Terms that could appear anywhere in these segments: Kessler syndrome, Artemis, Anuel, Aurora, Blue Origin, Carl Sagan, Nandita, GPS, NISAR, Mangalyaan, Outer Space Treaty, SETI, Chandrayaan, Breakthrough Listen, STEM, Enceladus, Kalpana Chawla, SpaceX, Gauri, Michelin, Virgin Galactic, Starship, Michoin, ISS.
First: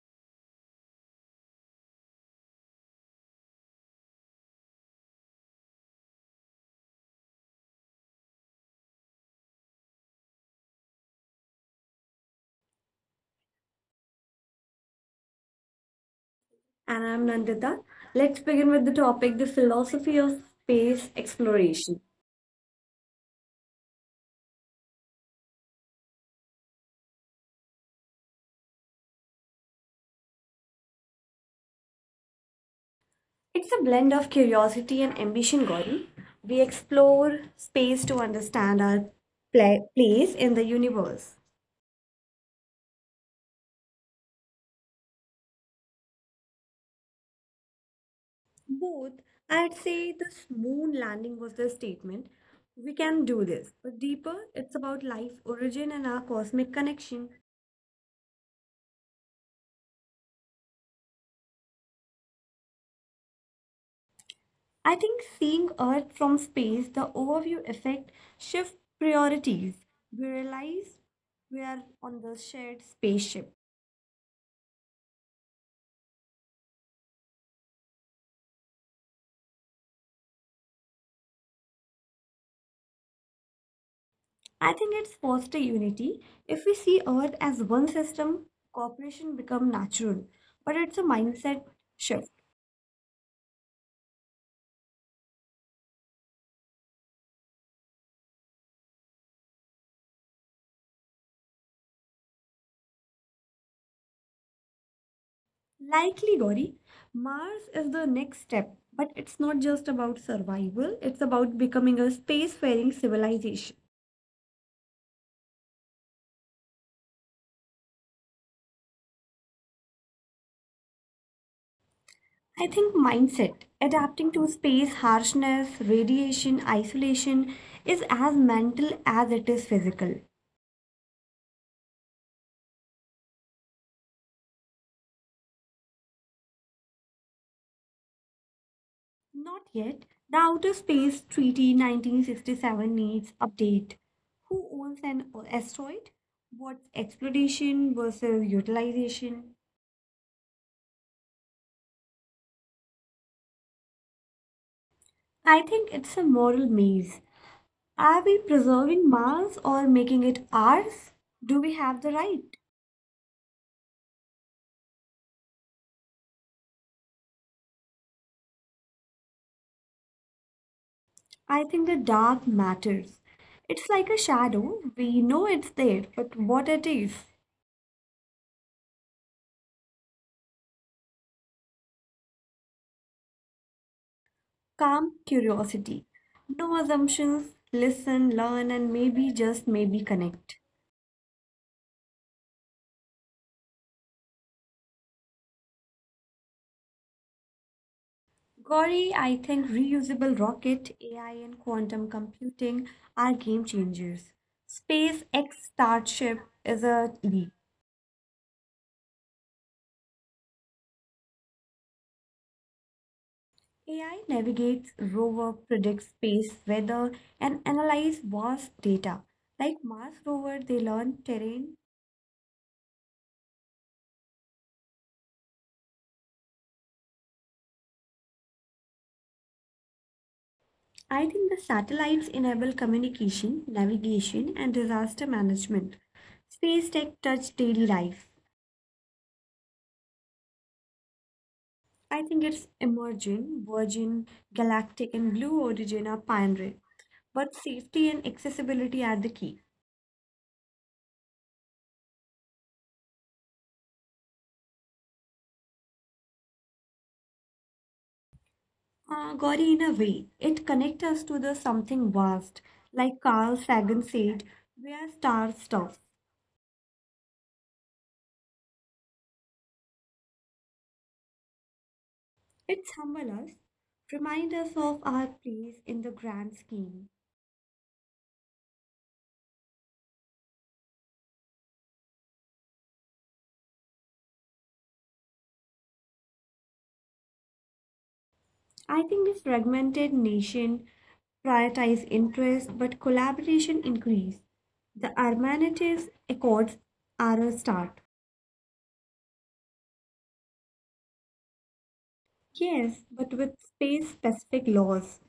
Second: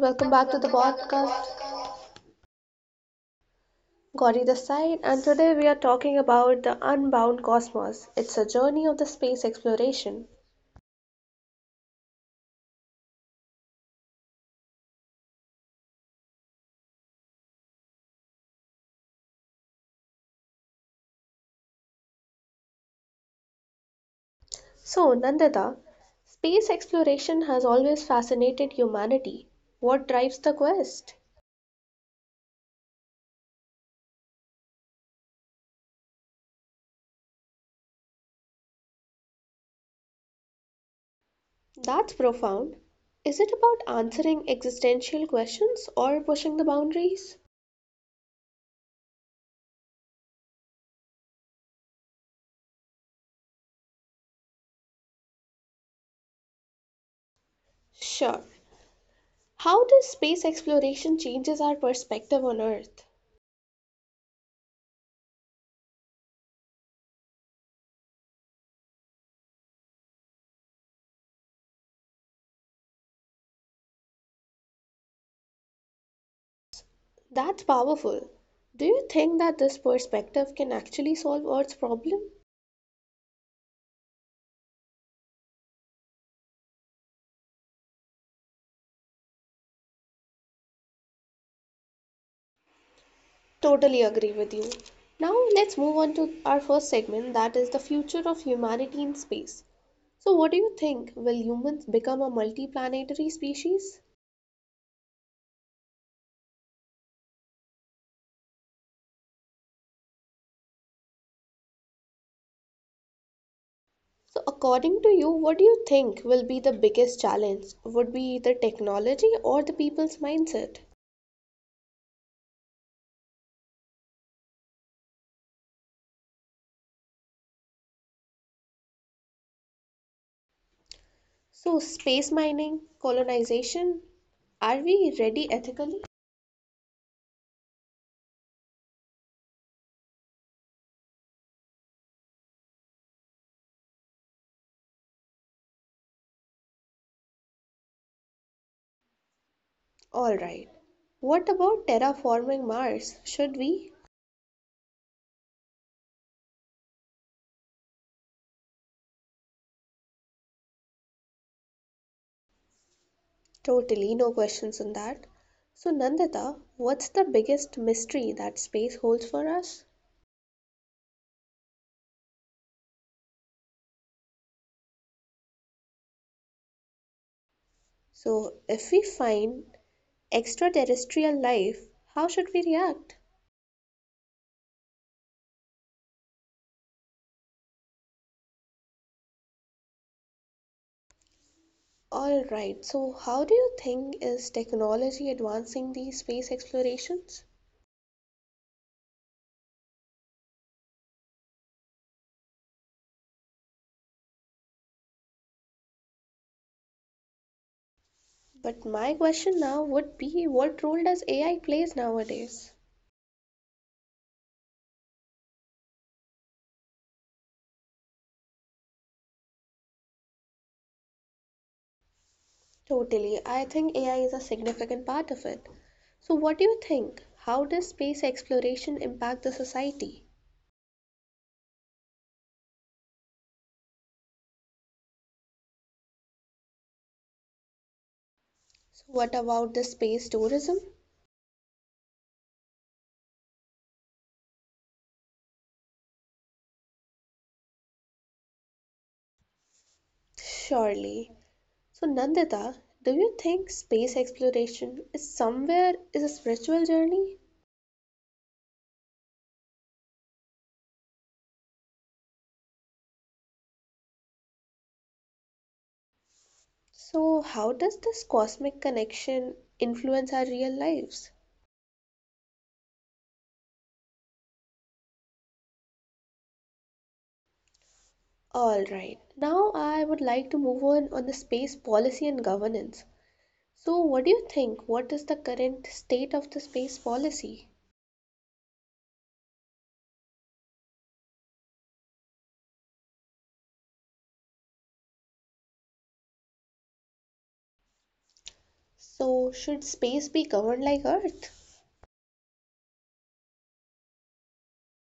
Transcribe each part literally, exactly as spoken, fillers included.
welcome back to the podcast. Gauri this side, and today we are talking about the unbound cosmos. It's a journey of the space exploration. And I'm Nandita. Let's begin with the topic the philosophy of space exploration. So, Nandita, space exploration has always fascinated humanity. What drives the quest? It's a blend of curiosity and ambition, Gauri. We explore space to understand our pla- place in the universe. That's profound. Is it about answering existential questions or pushing the boundaries? Both, I'd say this moon landing was the statement we can do this, but deeper, it's about life origin and our cosmic connection. Sure. How does space exploration changes our perspective on Earth? I think seeing Earth from space, the overview effect shift priorities. We realize we are on the shared spaceship. That's powerful. Do you think that this perspective can actually solve Earth's problem? I think it's foster unity. If we see Earth as one system, cooperation become natural. But it's a mindset shift. Totally agree with you. Now, let's move on to our first segment that is the future of humanity in space. So, what do you think? Will humans become a multi-planetary species? Likely, Gauri, Mars is the next step. But it's not just about survival, it's about becoming a spacefaring civilization. So, according to you, what do you think will be the biggest challenge? Would be the technology or the people's mindset? I think mindset, adapting to space, harshness, radiation, isolation, is as mental as it is physical. So, space mining, colonization, are we ready ethically? Not yet. The Outer Space Treaty nineteen sixty-seven needs update. Who owns an asteroid? What's exploitation versus utilization? All right. What about terraforming Mars? Should we? I think it's a moral maze. Are we preserving Mars or making it ours? Do we have the right? Totally, no questions on that. So, Nandita, what's the biggest mystery that space holds for us? I think the dark matters. It's like a shadow. We know it's there, but what it is? So, if we find extraterrestrial life, how should we react? Calm curiosity. No assumptions. Listen, learn, and maybe just maybe connect. All right, so how do you think is technology advancing these space explorations? Gauri, I think reusable rocket, A I, and quantum computing are game changers. SpaceX Starship is a leap. But my question now would be what role does A I plays nowadays? A I navigates rover, predicts space weather, and analyze vast data. Like Mars rover, they learn terrain. Totally. I think A I is a significant part of it. So, what do you think? How does space exploration impact the society? I think the satellites enable communication, navigation, and disaster management. Space tech touched daily life. So, what about the space tourism? I think it's Emergent, Virgin, Galactic, and Blue Origin are pioneering, but safety and accessibility are the key. Surely. So, Nandita, do you think space exploration is somewhere is a spiritual journey? Uh, Gauri, in a way, it connects us to the something vast, like Carl Sagan said, we are star stuff. So, how does this cosmic connection influence our real lives? It humbles us, remind us of our place in the grand scheme. All right. Now, I would like to move on on the space policy and governance. So, what do you think? What is the current state of the space policy? I think this fragmented nation prioritize interest, but collaboration increase. The Armanites Accords are a start. So, should space be governed like Earth? Yes, but with space-specific laws,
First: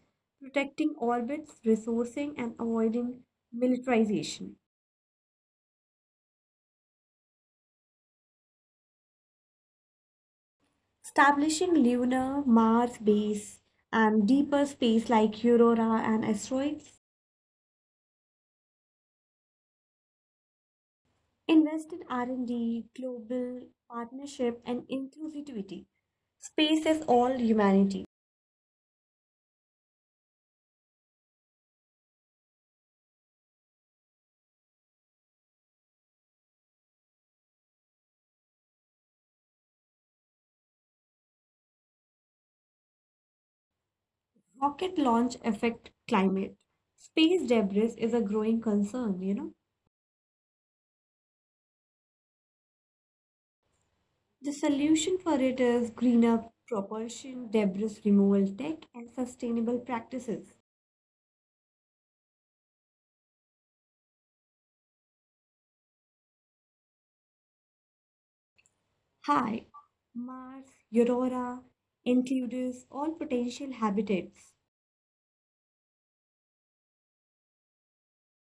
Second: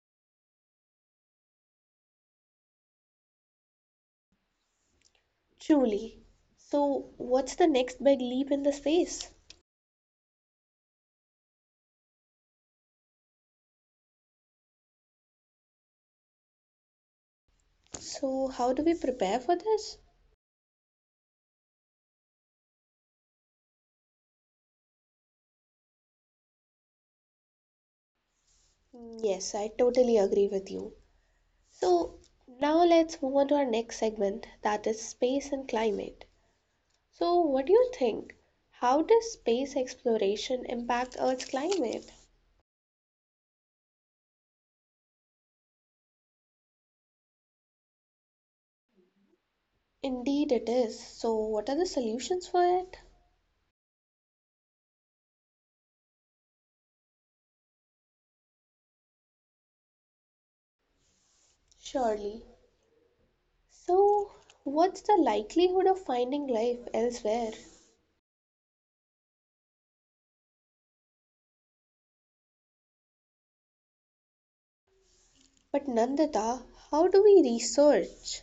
protecting orbits, resourcing, and avoiding militarization. Truly. So, what's the next big leap in the space? Establishing lunar, Mars base, and deeper space like Aurora and asteroids. So, how do we prepare for this? Invest in R and D, global partnership, and inclusivity. Space is all humanity. Yes, I totally agree with you. So, now let's move on to our next segment that is space and climate. So, what do you think? How does space exploration impact Earth's climate? Rocket launch affect climate. Space debris is a growing concern, you know. Indeed, it is. So, what are the solutions for it? The solution for it is greener propulsion, debris removal tech, and sustainable practices. Surely. So, what's the likelihood of finding life elsewhere? Hi, Mars, Aurora, Enceladus, all potential habitats. But Nandita, how do we research?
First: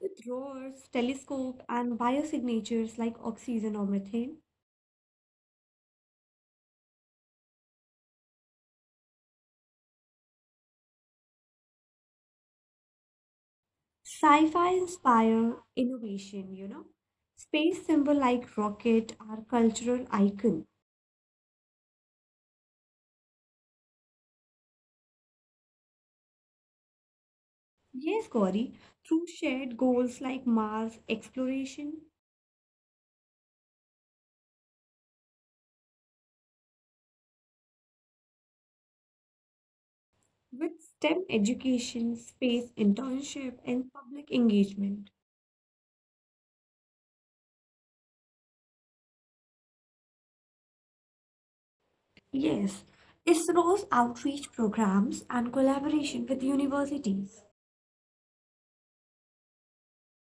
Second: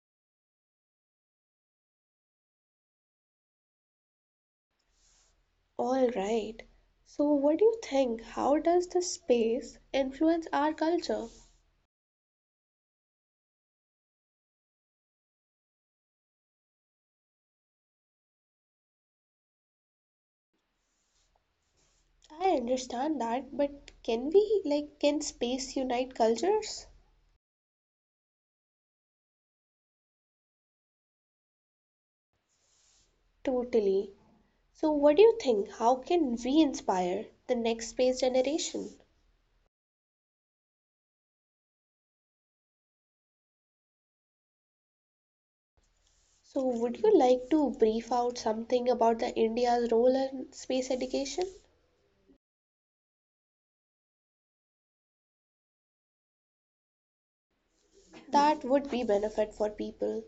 With rovers, telescope, and biosignatures like oxygen or methane, All right. So, what do you think? How does the space influence our culture? sci-fi inspire innovation, you know. Space symbol like rocket are cultural icons. I understand that, but can we, like, can space unite cultures? Yes, Gauri, through shared goals like Mars exploration, Totally. So, what do you think? How can we inspire the next space generation? with STEM education, space internship, and public engagement. So, would you like to brief out something about the India's role in space education? Yes, ISRO's outreach programs and collaboration with universities. That would be benefit for people.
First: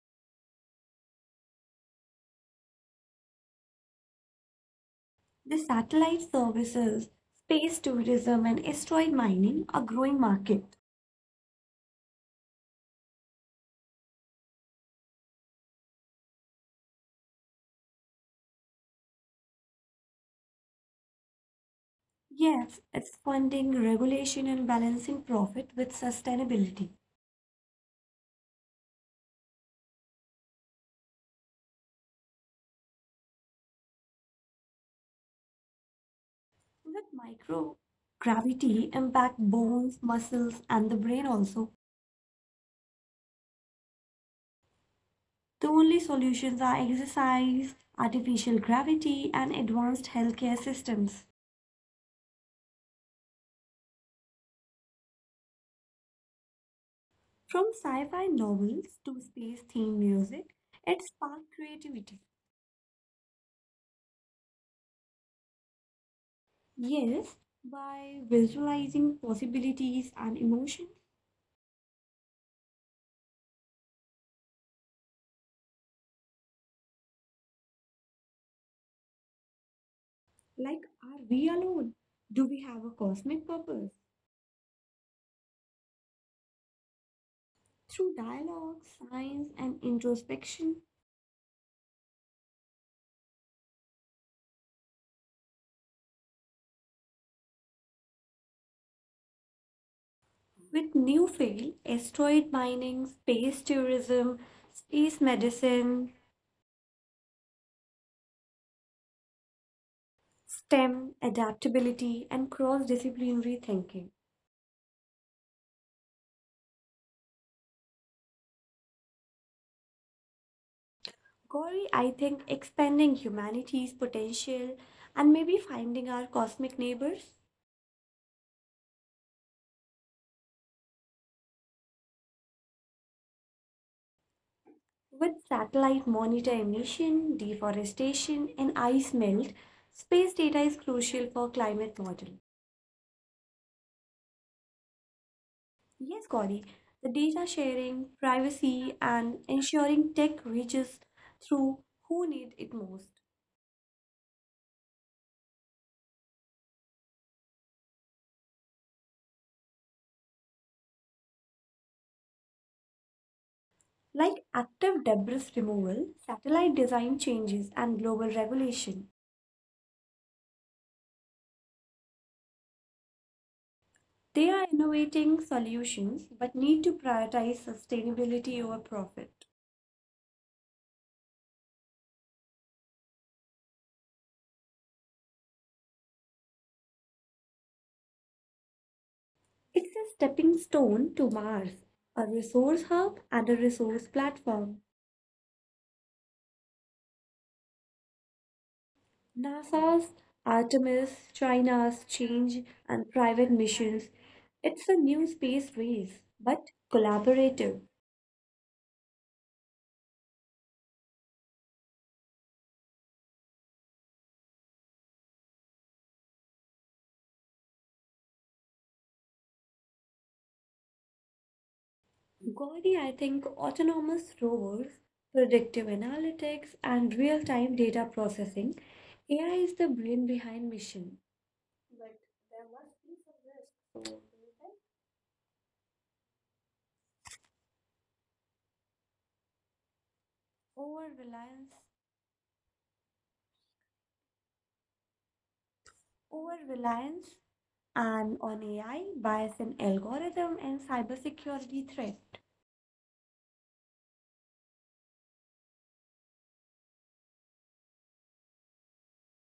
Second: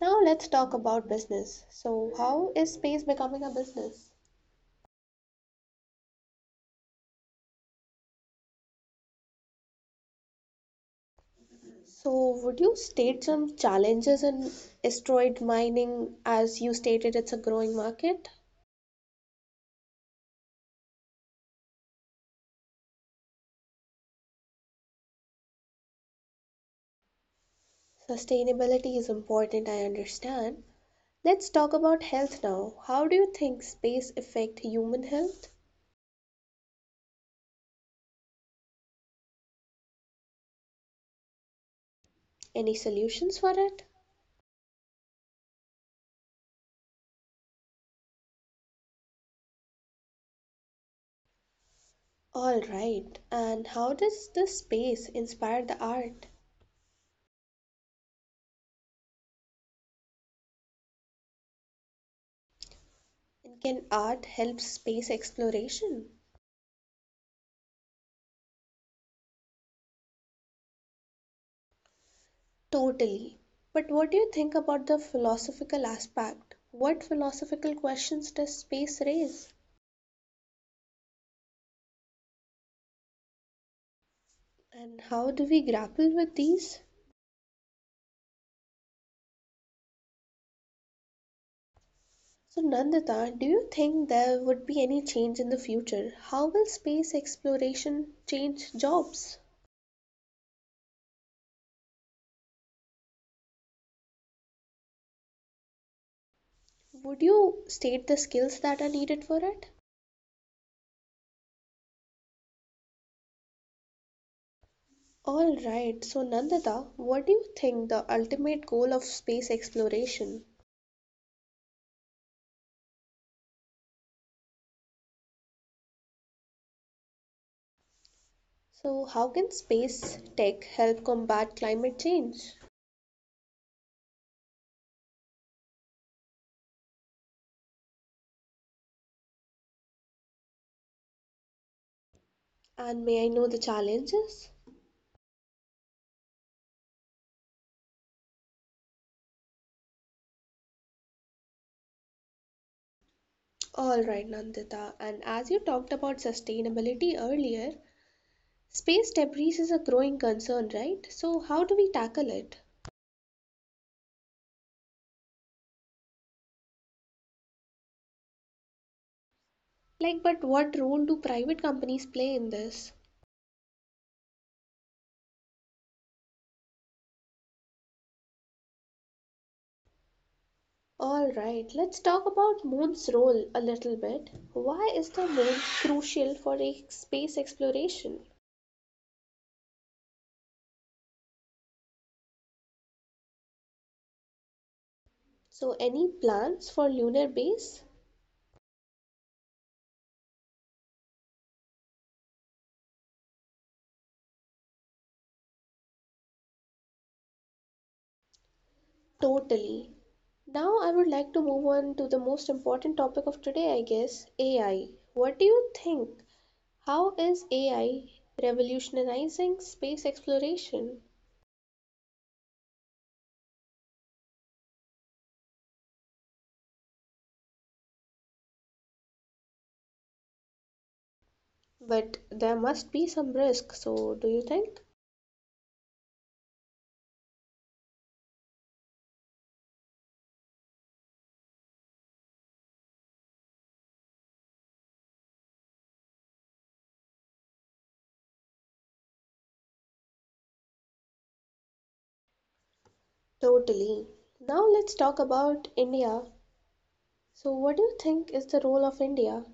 Now let's talk about business. So how is space becoming a business? The satellite services, space tourism, and asteroid mining are growing market. So would you state some challenges in asteroid mining as you stated it's a growing market? Yes, it's funding, regulation, and balancing profit with sustainability. Sustainability is important, I understand. Let's talk about health now. How do you think space affect human health? That microgravity impact bones, muscles, and the brain also. Any solutions for it? The only solutions are exercise, artificial gravity, and advanced healthcare systems. All right. And how does the space inspire the art? From sci-fi novels to space-themed music, it sparked creativity. And can art help space exploration? Yes, by visualizing possibilities and emotions, Totally. But what do you think about the philosophical aspect? What philosophical questions does space raise? like are we alone? Do we have a cosmic purpose? And how do we grapple with these? Through dialogue, science, and introspection, So, Nandita, do you think there would be any change in the future? How will space exploration change jobs? with new field, asteroid mining, space tourism, space medicine, Would you state the skills that are needed for it? STEM, adaptability, and cross-disciplinary thinking. All right, so Nandita, what do you think the ultimate goal of space exploration? Gauri, I think expanding humanity's potential and maybe finding our cosmic neighbors. So, how can space tech help combat climate change? With satellite monitor emission, deforestation, and ice melt, space data is crucial for climate model. And may I know the challenges? Yes, Gauri, the data sharing, privacy, and ensuring tech reaches through who need it most. All right, Nandita. And as you talked about sustainability earlier, space debris is a growing concern, right? So, how do we tackle it? Like active debris removal, satellite design changes, and global regulation. Like, but what role do private companies play in this? They are innovating solutions but need to prioritize sustainability over profit. All right, let's talk about moon's role a little bit. Why is the moon crucial for ex- space exploration? It's a stepping stone to Mars, a resource hub and a resource platform. So, any plans for lunar base? NASA's Artemis, China's Change, and private missions. It's a new space race, but collaborative. Totally. Now, I would like to move on to the most important topic of today, I guess A I. What do you think? How is A I revolutionizing space exploration? Gauri, I think autonomous rovers, predictive analytics, and real time data processing. A I is the brain behind mission. But there There must be must be some some risk, risk. so So, do you think? Over reliance, over reliance, and on A I bias in algorithm and cybersecurity threat. Totally. Now, let's talk about India. So, what do you think is the role of India?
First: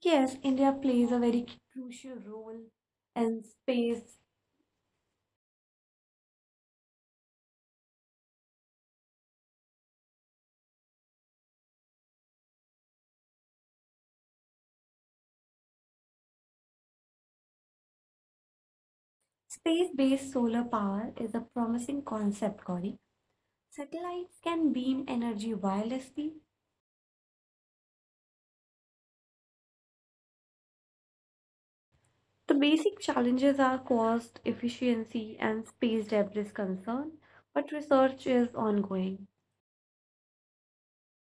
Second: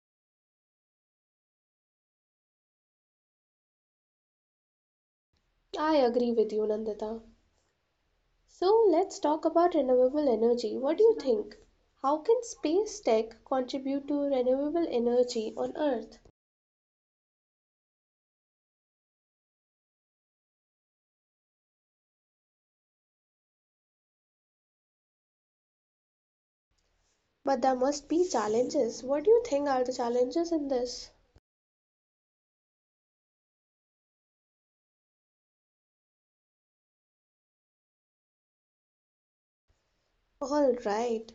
Yes, India plays a very crucial role in space. I agree with you, Nandita. So, let's talk about renewable energy. What do you think? How can space tech contribute to renewable energy on Earth? Space-based solar power is a promising concept, Gauri. Satellites can beam energy wirelessly. But there must be challenges. What do you think are the challenges in this? The basic challenges are cost, efficiency, and space debris concern, but research is ongoing. All right.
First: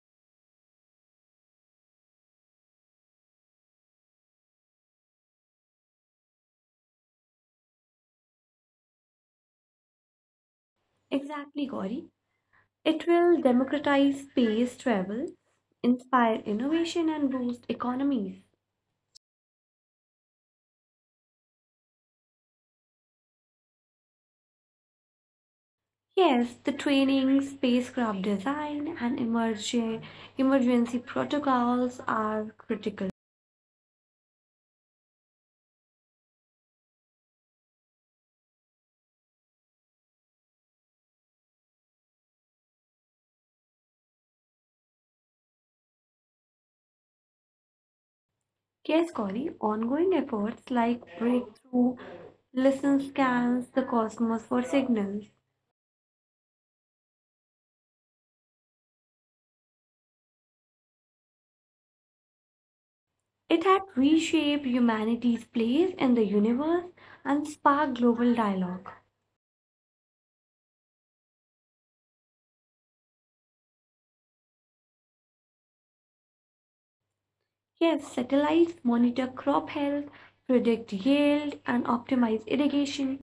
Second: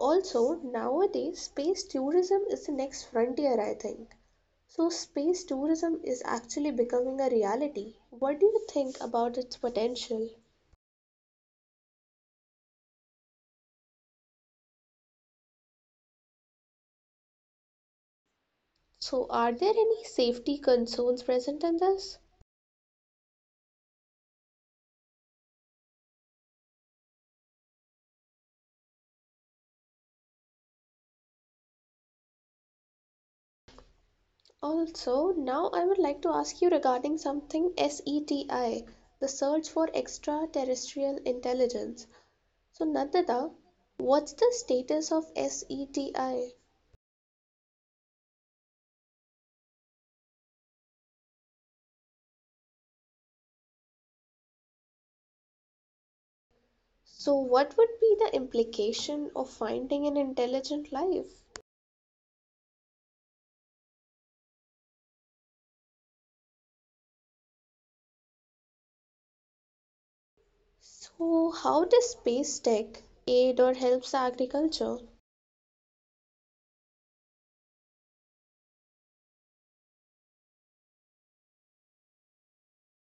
Also, nowadays, space tourism is the next frontier, I think. So, space tourism is actually becoming a reality. What do you think about its potential? Exactly, Gauri. It will democratize space travel, inspire innovation, and boost economies. So, are there any safety concerns present in this? Yes, the training, spacecraft design, and emergen- emergency protocols are critical. Also, now I would like to ask you regarding something SETI, the search for extraterrestrial intelligence. So Nandita, what's the status of SETI? Yes, Corey, ongoing efforts like breakthrough listen scans the cosmos for signals. So what would be the implication of finding an intelligent life? It had reshaped humanity's place in the universe and sparked global dialogue. So how does space tech aid or helps agriculture? Yes, satellites monitor crop health, predict yield, and optimize irrigation.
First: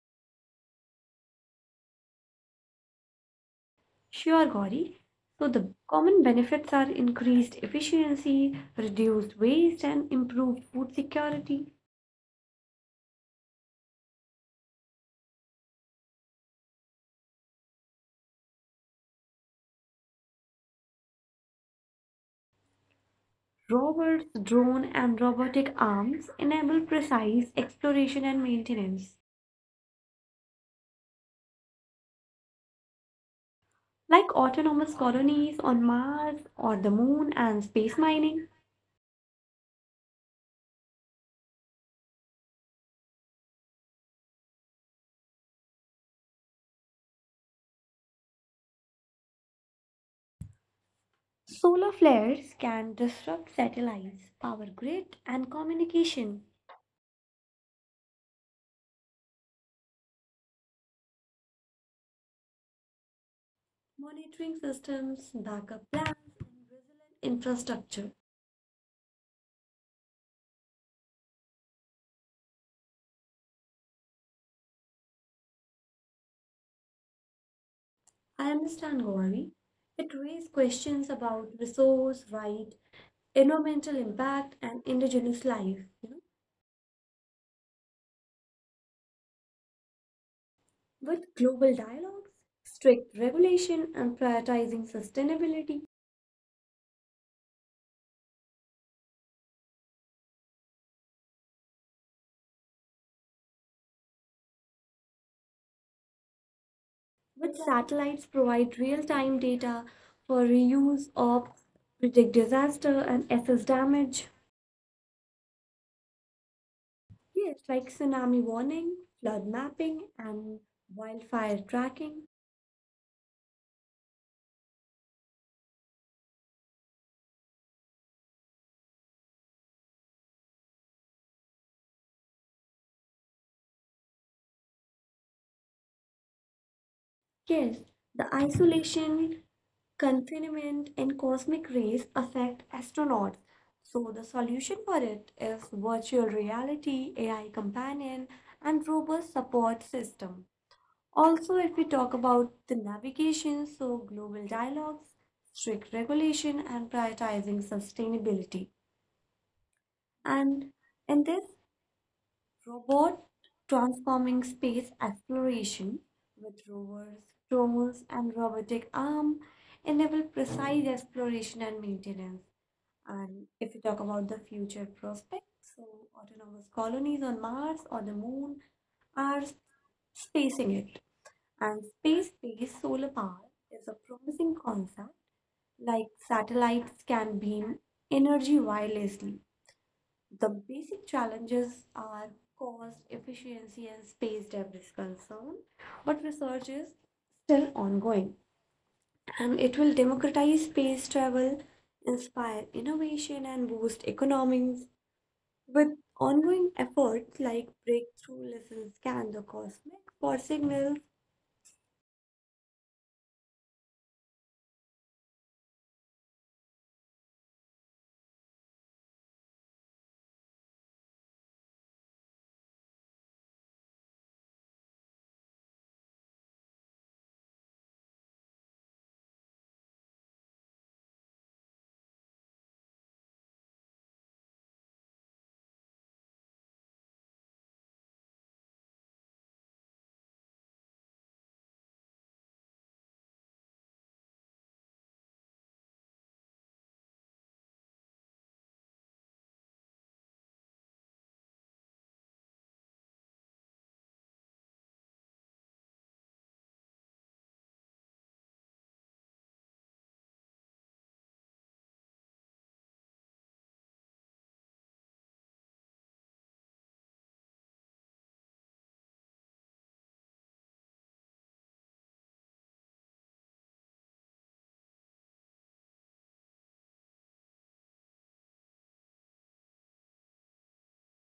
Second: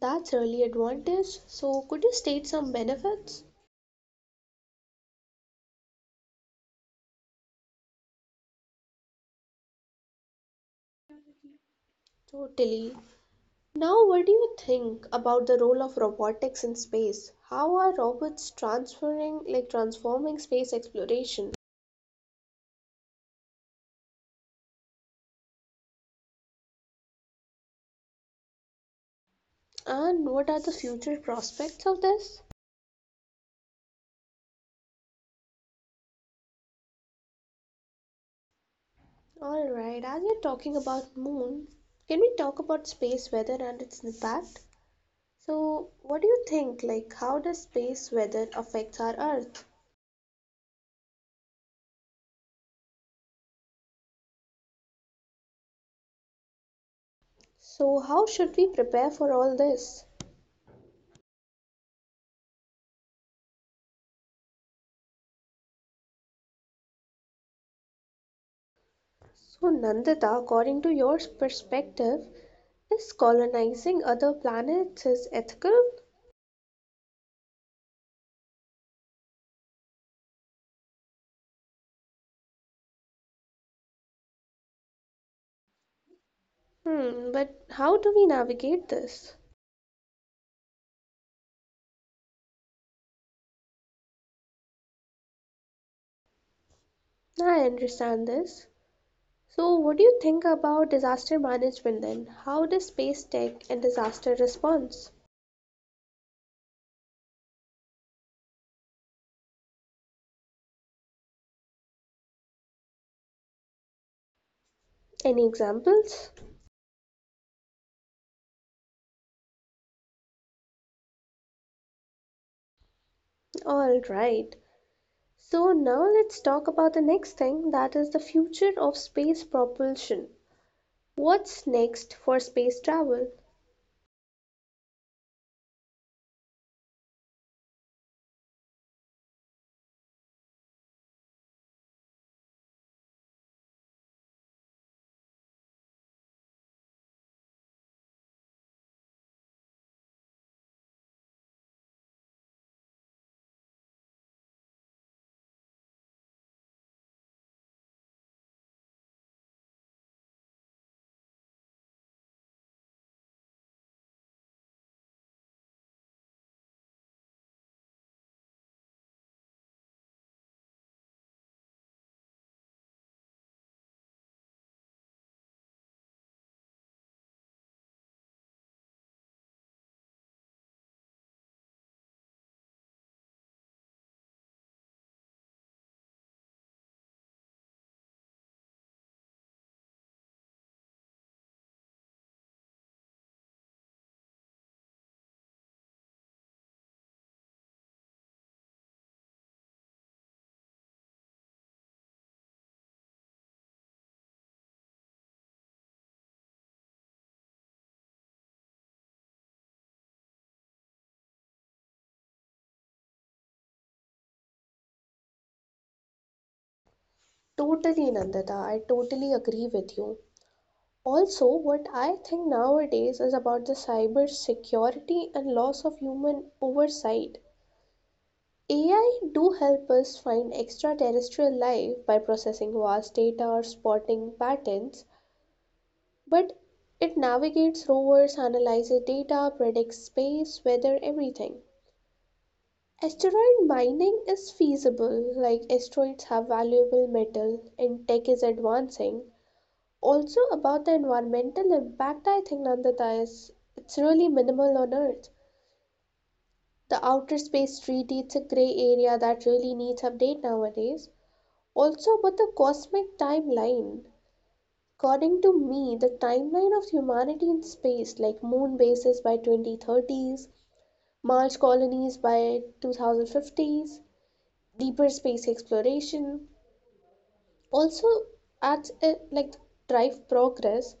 That's really advantage. So could you state some benefits? Sure, Gauri. So the common benefits are increased efficiency, reduced waste, and improved food security. Totally. Now what do you think about the role of robotics in space? How are robots transferring like transforming space exploration? Robots, drone, and robotic arms enable precise exploration and maintenance, And what are the future prospects of this? like autonomous colonies on Mars or the Moon and space mining. All right, as we are talking about moon, can we talk about space weather and its impact? So, what do you think? Like, how does space weather affect our Earth? Solar flares can disrupt satellites, power grid, and communication, So, how should we prepare for all this? monitoring systems, backup plans, and resilient infrastructure. So, Nandita, according to your perspective, is colonizing other planets is ethical? I understand, Gauri. It raised questions about resource, right, environmental impact, and indigenous life. You know, Hmm, but how do we navigate this? with global dialogues, strict regulation, and prioritizing sustainability, I understand this. So, what do you think about disaster management then? How does space tech and disaster response? with satellites provide real-time data for reuse, or predict disaster, and assess damage. Any examples? Yes, like tsunami warning, flood mapping, and wildfire tracking. All right. So now let's talk about the next thing that is the future of space propulsion. What's next for space travel? Yes, the isolation confinement and cosmic rays affect astronauts. So, the solution for it is virtual reality, A I companion, and robust support system. Also, if we talk about the navigation, so global dialogues, strict regulation, and prioritizing sustainability. And in this robot transforming space exploration with rovers, drones, and robotic arm enable precise exploration and maintenance. And if you talk about the future prospects, so autonomous colonies on Mars or the Moon are spacing it. And space-based solar power is a promising concept, like satellites can beam energy wirelessly, the basic challenges are cost, efficiency, and space debris concern, but research is still ongoing and it will democratize space travel, inspire innovation, and boost economies. With ongoing efforts like breakthrough lessons scan the cosmic for signals. Totally, Nandita. I totally agree with you. Also, what I think nowadays is about the cyber security and loss of human oversight. A I do help us find extraterrestrial life by processing vast data or spotting patterns. But it navigates rovers, analyzes data, predicts space, weather, everything. Asteroid mining is feasible, like asteroids have valuable metal and tech is advancing. Also, about the environmental impact, I think Nandita is it's really minimal on Earth. The outer space treaty, it's a gray area that really needs update nowadays. Also, about the cosmic timeline, according to me, the timeline of humanity in space, like moon bases by twenty thirties, Mars colonies by twenty fifties, deeper space exploration, also adds a, like, drive progress,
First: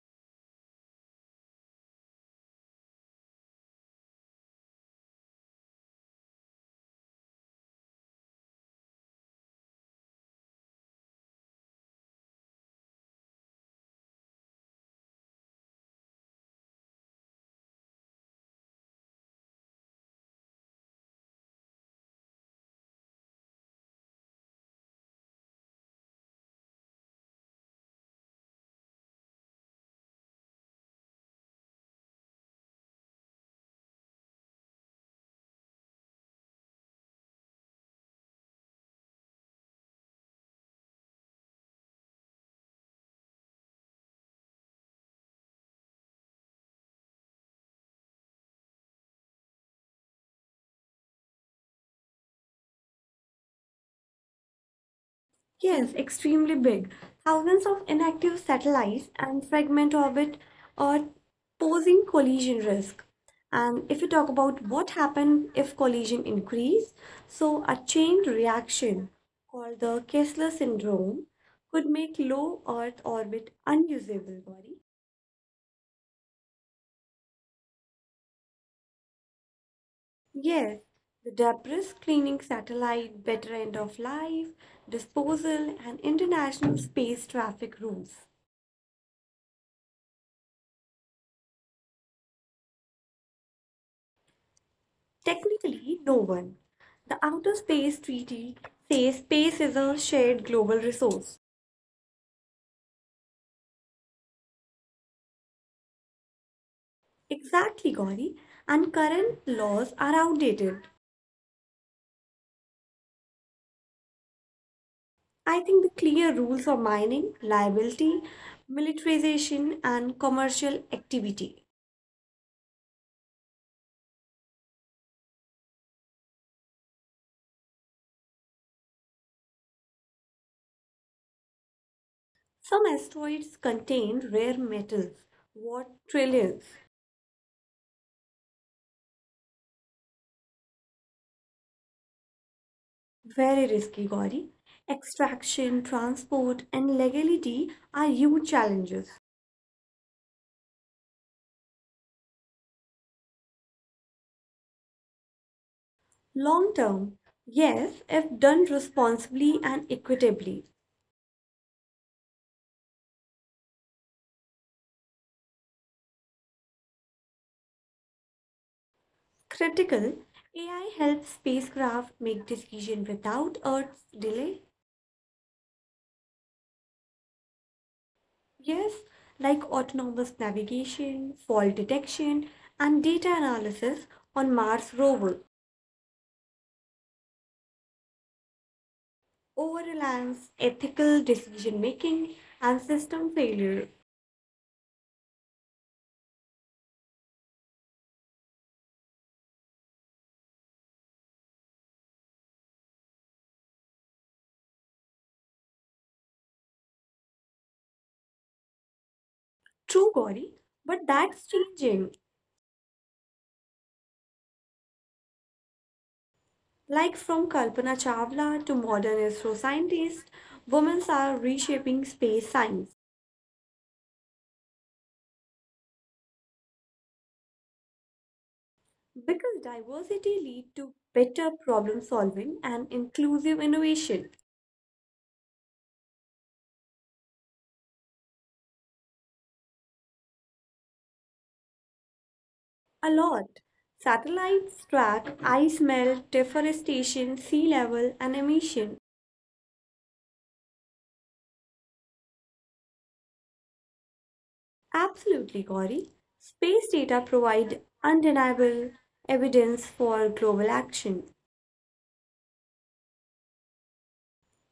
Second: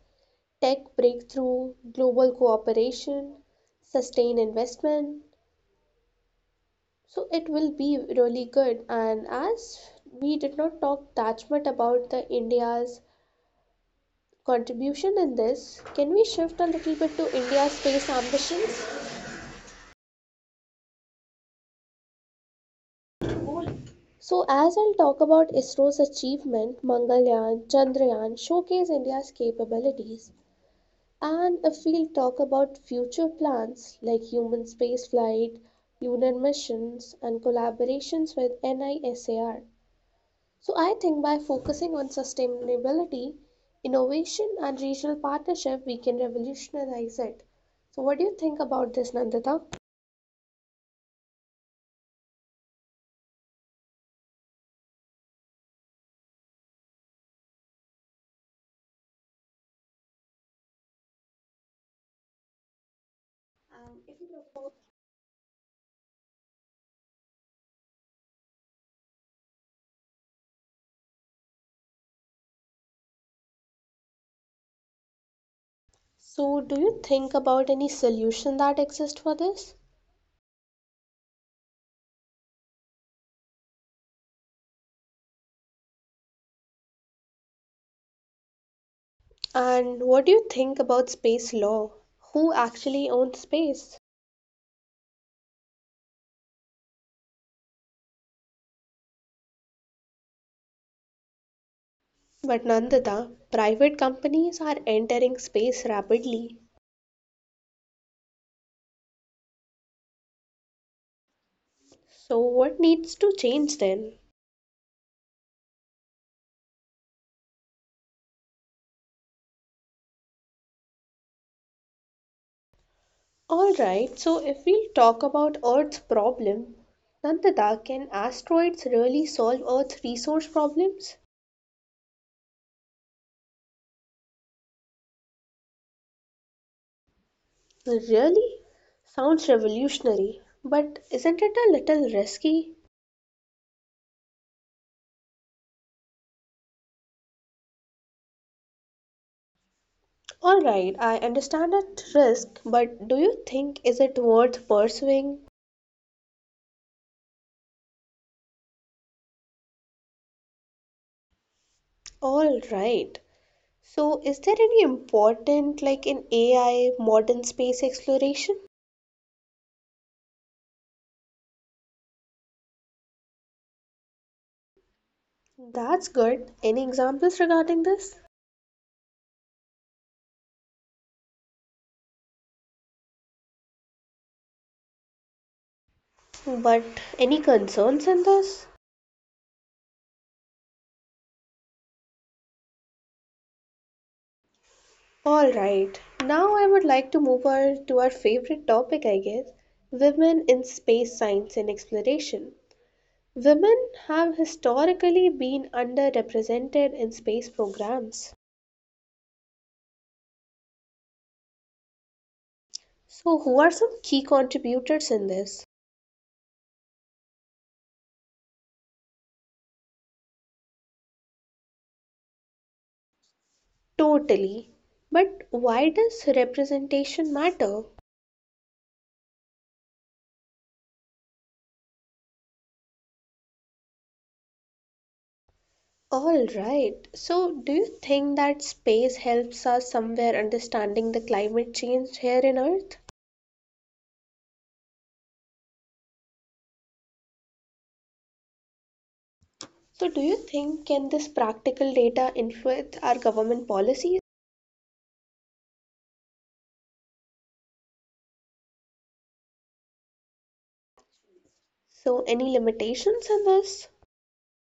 tech breakthrough, global cooperation, sustain investment. So it will be really good. And as we did not talk that much about the India's contribution in this, can we shift a little bit to India's space ambitions? So, as I'll talk about ISRO's achievement, Mangalyaan, Chandrayaan showcase India's capabilities. And if we'll talk about future plans like human spaceflight, lunar missions, and collaborations with NISAR. So, I think by focusing on sustainability, innovation, and regional partnership, we can revolutionize it. So, what do you think about this, Nandita? Yes, extremely big. Thousands of inactive satellites and fragment orbit are posing collision risk. And Um, if you If talk you talk about about- what happen if collision increase, so a chain reaction called the Kessler syndrome could make low Earth orbit unusable body. so, do you think about any solution that exist for this? Yes, the debris cleaning satellite, better end of life, disposal, and international space traffic rules. And what do you think about space law? Who actually owns space? Technically, no one. The Outer Space Treaty says space is a shared global resource. But Nandita, private companies are entering space rapidly. Exactly, Gauri. And current laws are outdated. So, what needs to change then? I think the clear rules for mining, liability, militarization, and commercial activity. Alright, so if we talk about Earth's problem, Nandita, can asteroids really solve Earth's resource problems? Some asteroids contain rare metals worth trillions. Really? Sounds revolutionary, but isn't it a little risky? Very risky, Gauri. Extraction, transport, and legality are huge challenges. All right, I understand that risk, but do you think is it worth pursuing? Long term, yes, if done responsibly and equitably. All right. So, is there any important like in A I modern space exploration? Critical, A I helps spacecraft make decisions without Earth's delay. That's good. Any examples regarding this? Yes, like autonomous navigation, fault detection, and data analysis on Mars rover. But any concerns in this? Over reliance, ethical decision making, and system failure. All right. Now I would like to move over to our favorite topic, I guess, women in space science and exploration. Women have historically been underrepresented in space programs. True, Gauri, but that's changing. So, who are some key contributors in this? Like from Kalpana Chawla to modern astroscientists, women are reshaping space science Totally. But why does representation matter? because diversity leads to better problem solving and inclusive innovation. All right. So, do you think that space helps us somewhere understanding the climate change here in Earth? A lot. Satellites track ice melt, deforestation, sea level, and emission. So, do you think can this practical data influence our government policies? Absolutely, Gauri. Space data provide undeniable evidence for global action. So, any limitations in this?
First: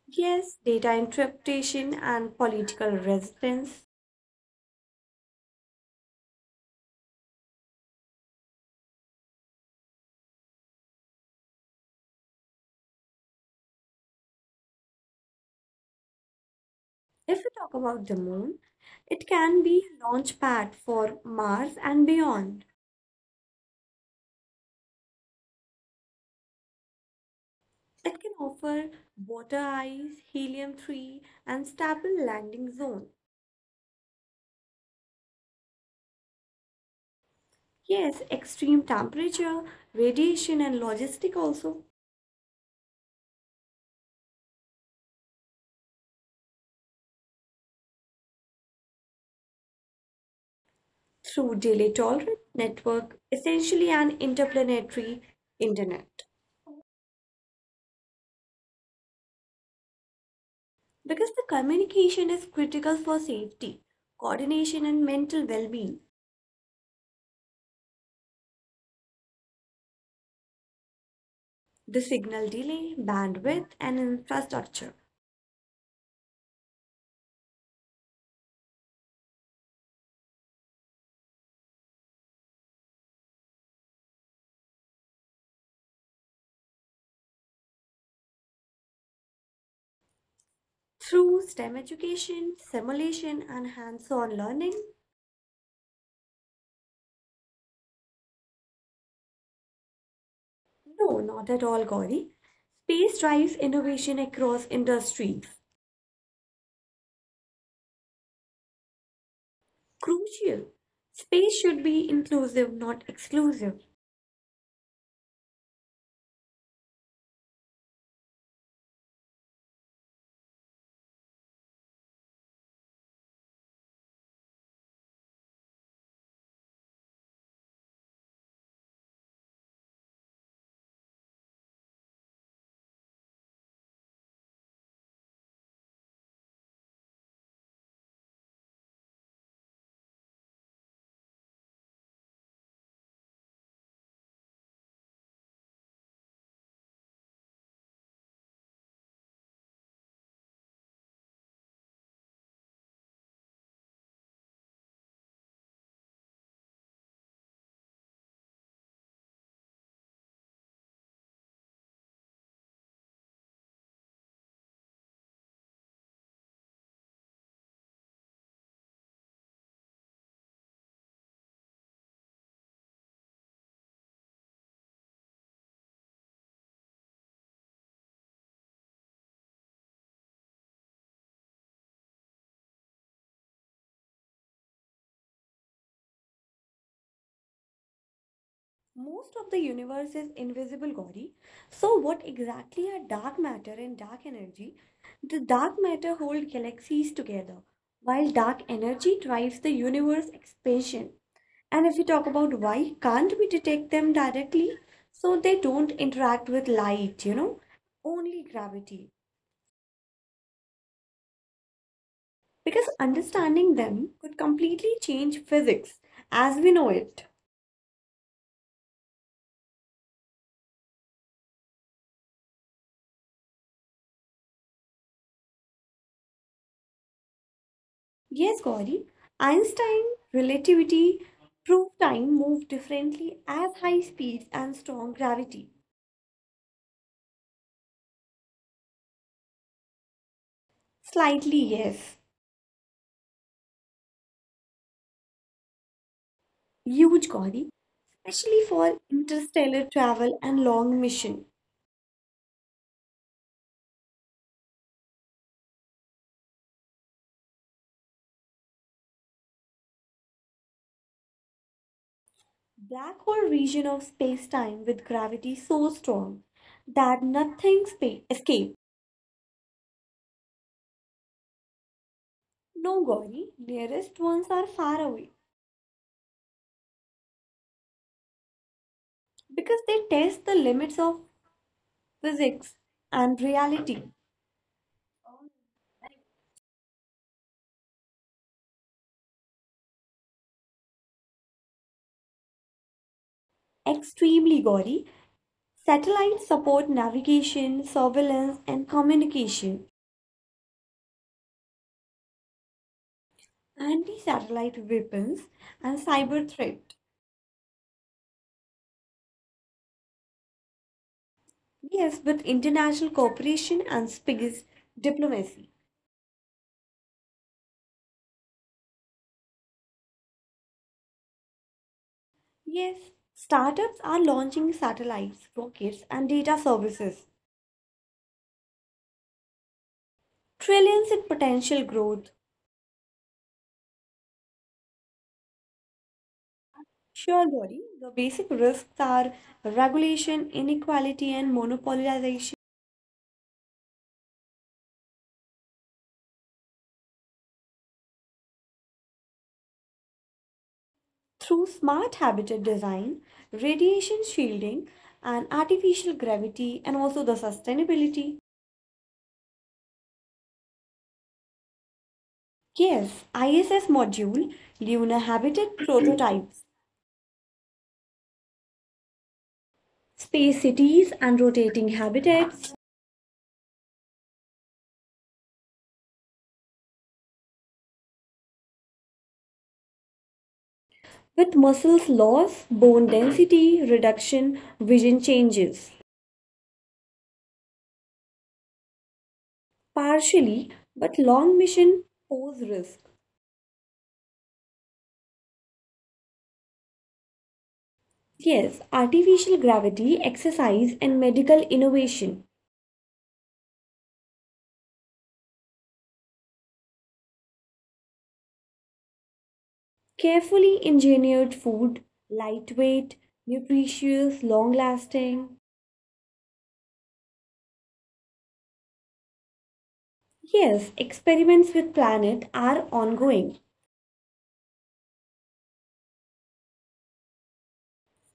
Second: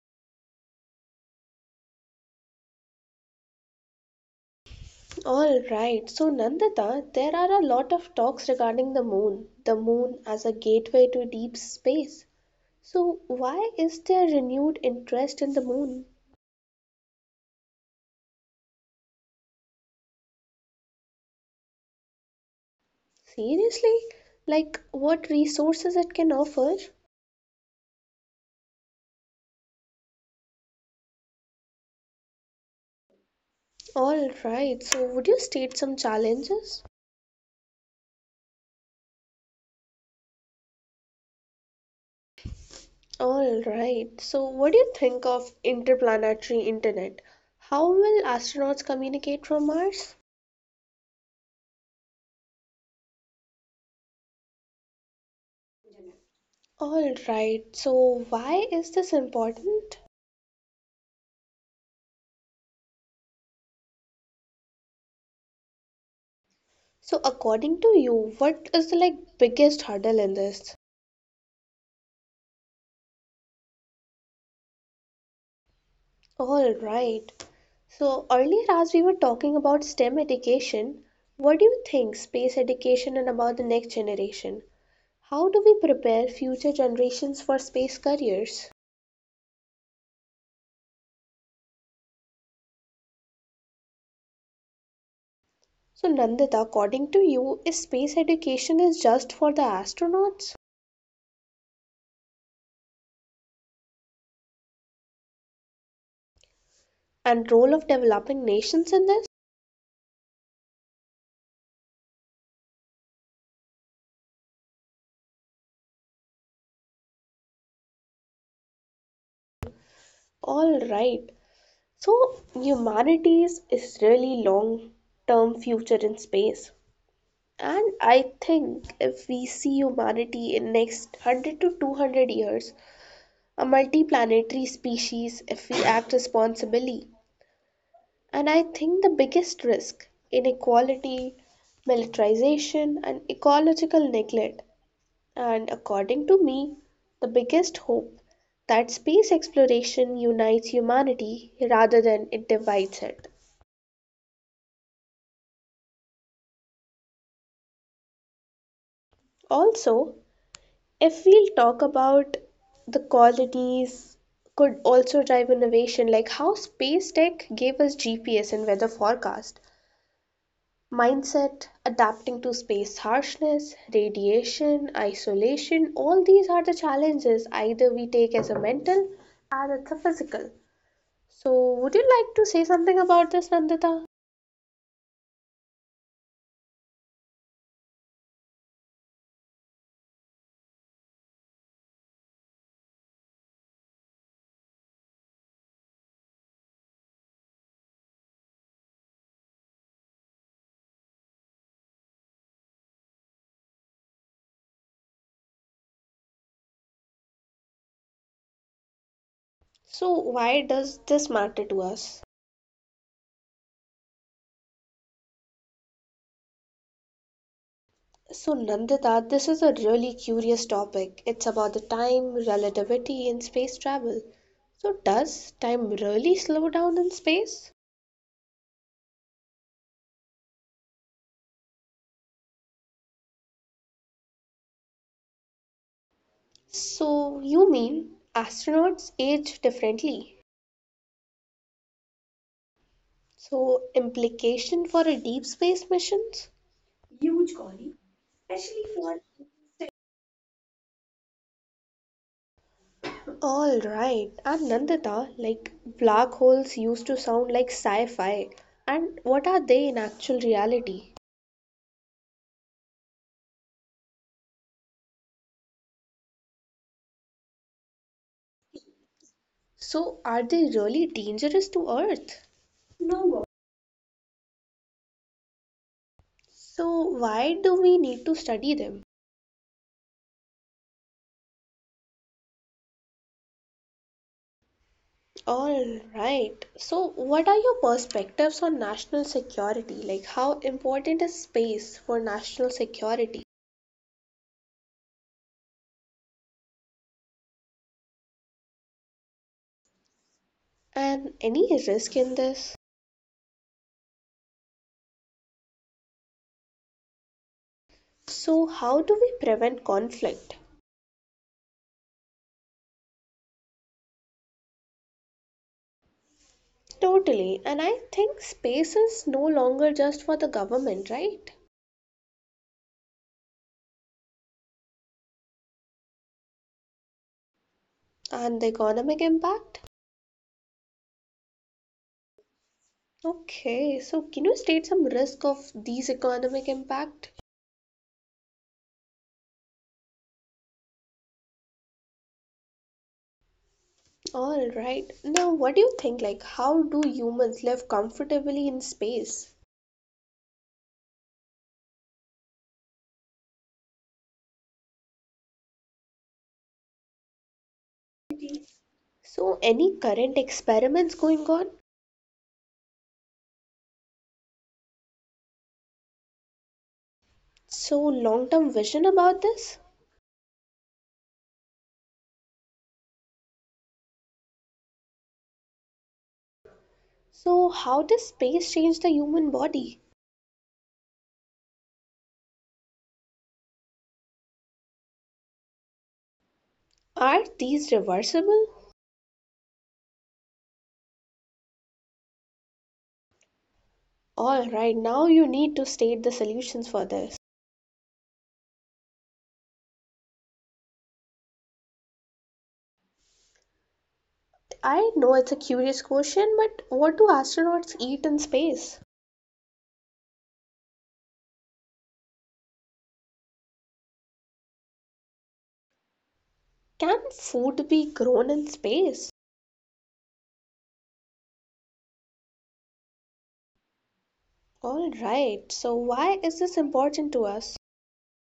Yes, data interpretation and political resistance. All right. So, Nandita, there are a lot of talks regarding the moon, the moon as a gateway to deep space. So, why is there renewed interest in the moon? If we talk about the moon, it can be a launch pad for Mars and beyond. Seriously? Like, what resources it can offer? It can offer water ice, helium three, and stable landing zone. Alright, so would you state some challenges? Yes, extreme temperature, radiation, and logistic also. Alright, so what do you think of interplanetary internet? How will astronauts communicate from Mars? Through delay tolerant network, essentially an interplanetary internet. Alright, so why is this important? Because the communication is critical for safety, coordination, and mental well-being. So, according to you, what is the like biggest hurdle in this? The signal delay, bandwidth, and infrastructure. All right. So, earlier, as we were talking about STEM education, what do you think space education and about the next generation? How do we prepare future generations for space careers? Through STEM education, simulation, and hands on learning? So, Nandita, according to you, is space education is just for the astronauts No, not at all, Gauri. Space drives innovation across industries. and role of developing nations in this? Crucial. Space should be inclusive, not exclusive. All right. So, humanities is really long term future in space. And I think if we see humanity in next one hundred to two hundred years, a multiplanetary species if we act responsibly. And I think the biggest risk inequality, militarization, and ecological neglect. And according to me, the biggest hope that space exploration unites humanity rather than it divides it. Also, if we'll talk about the colonies could also drive innovation like how space tech gave us G P S and weather forecast mindset, adapting to space harshness, radiation, isolation, all these are the challenges either we take as a mental or as a physical. So, would you like to say something about this, Nandita? Most of the universe is invisible, Gauri. So, what exactly are dark matter and dark energy? The dark matter hold galaxies together, while dark energy drives the universe expansion. And if we talk about why can't we detect them directly, so they don't interact with light, you know, only gravity. So, why does this matter to us? Because understanding them could completely change physics as we know it. So, Nandita, this is a really curious topic. It's about the time, relativity, and space travel. So, does time really slow down in space? Yes, Gauri, Einstein relativity proved time moved differently as high speeds and strong gravity. So, you mean astronauts age differently? Slightly, yes. So, implication for a deep space missions? Huge, Huge, Gauri, Gauri. especially Especially for for interstellar travel and long mission. All right, and Nandita, like black holes used to sound like sci-fi, and what are they in actual reality? Black hole region of space-time with gravity so strong that nothing spa- escape. So, are they really dangerous to Earth? No, No Gauri. Gauri, nearest ones are far away So, why do we need to study them? because they test the limits of physics and reality. All right. So, what are your perspectives on national security? Like, how important is space for national security? Extremely, Gauri, satellites support navigation, surveillance, and communication, And any risk in this? anti-satellite weapons, and cyber threat. So, how do we prevent conflict? Yes, with international cooperation and space diplomacy. Totally. And I think space is no longer just for the government, right? Yes, startups are launching satellites, rockets, and data services. And the economic impact? Trillions in potential growth. Okay, so can you state some risk of these economic impact? Sure, Gauri, the basic risks are regulation, inequality, and monopolization. All right. Now, what do you think? Like, how do humans live comfortably in space? Through smart habitat design, radiation shielding, and artificial gravity, and also the sustainability. So, any current experiments going on? Yes, I S S module, lunar habitat prototypes, So, long term vision about this? space cities, and rotating habitats. So, how does space change the human body? With muscles loss, bone density reduction, vision changes. Are these reversible? Partially, but long mission pose risk. All right, now you need to state the solutions for this. Yes, artificial gravity, exercise, and medical innovation. I know it's a curious question, but what do astronauts eat in space? Carefully engineered food, lightweight, nutritious, long lasting. Can food be grown in space? Yes, experiments with planet are ongoing All right, so why is this important to us?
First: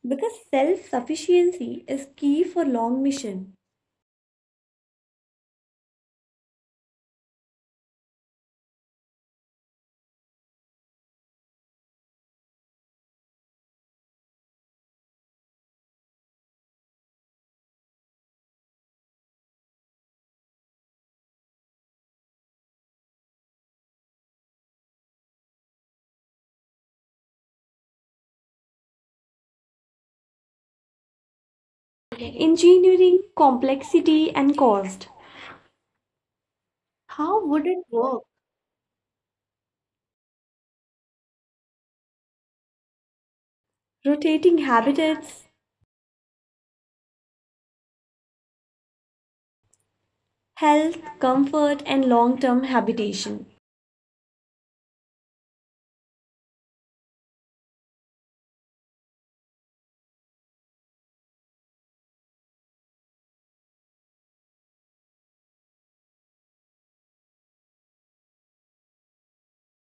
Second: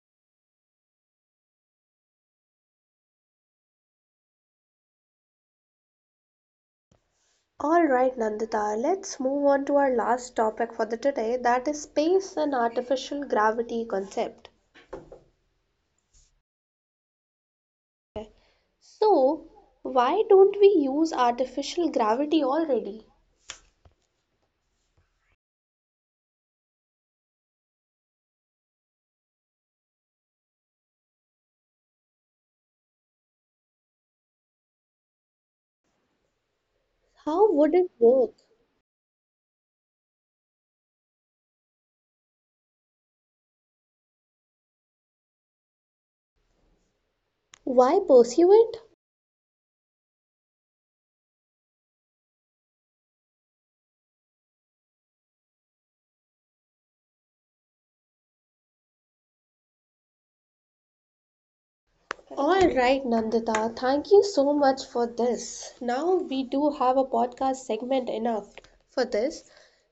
because self sufficiency is key for long mission. All right, Nandita, let's move on to our last topic for the today that is space and artificial gravity concept. Okay. So, why don't we use artificial gravity already? Engineering complexity and cost. How How would would it it work? work? Rotating habitats, Why pursue it? health, comfort, and long term habitation. All right, Nandita, thank you so much for this. Now we do have a podcast segment enough for this.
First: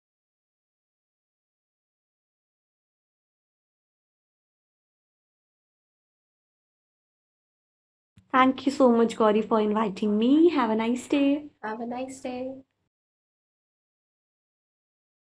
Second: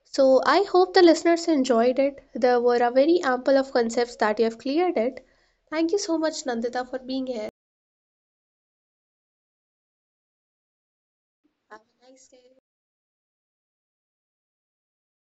So I hope the listeners enjoyed it. There were a very ample of concepts that you have cleared it. Thank you so much, Nandita, for being here. Thank you so much, Gauri, for inviting me. Have a nice day. Have Have a a nice nice day. day.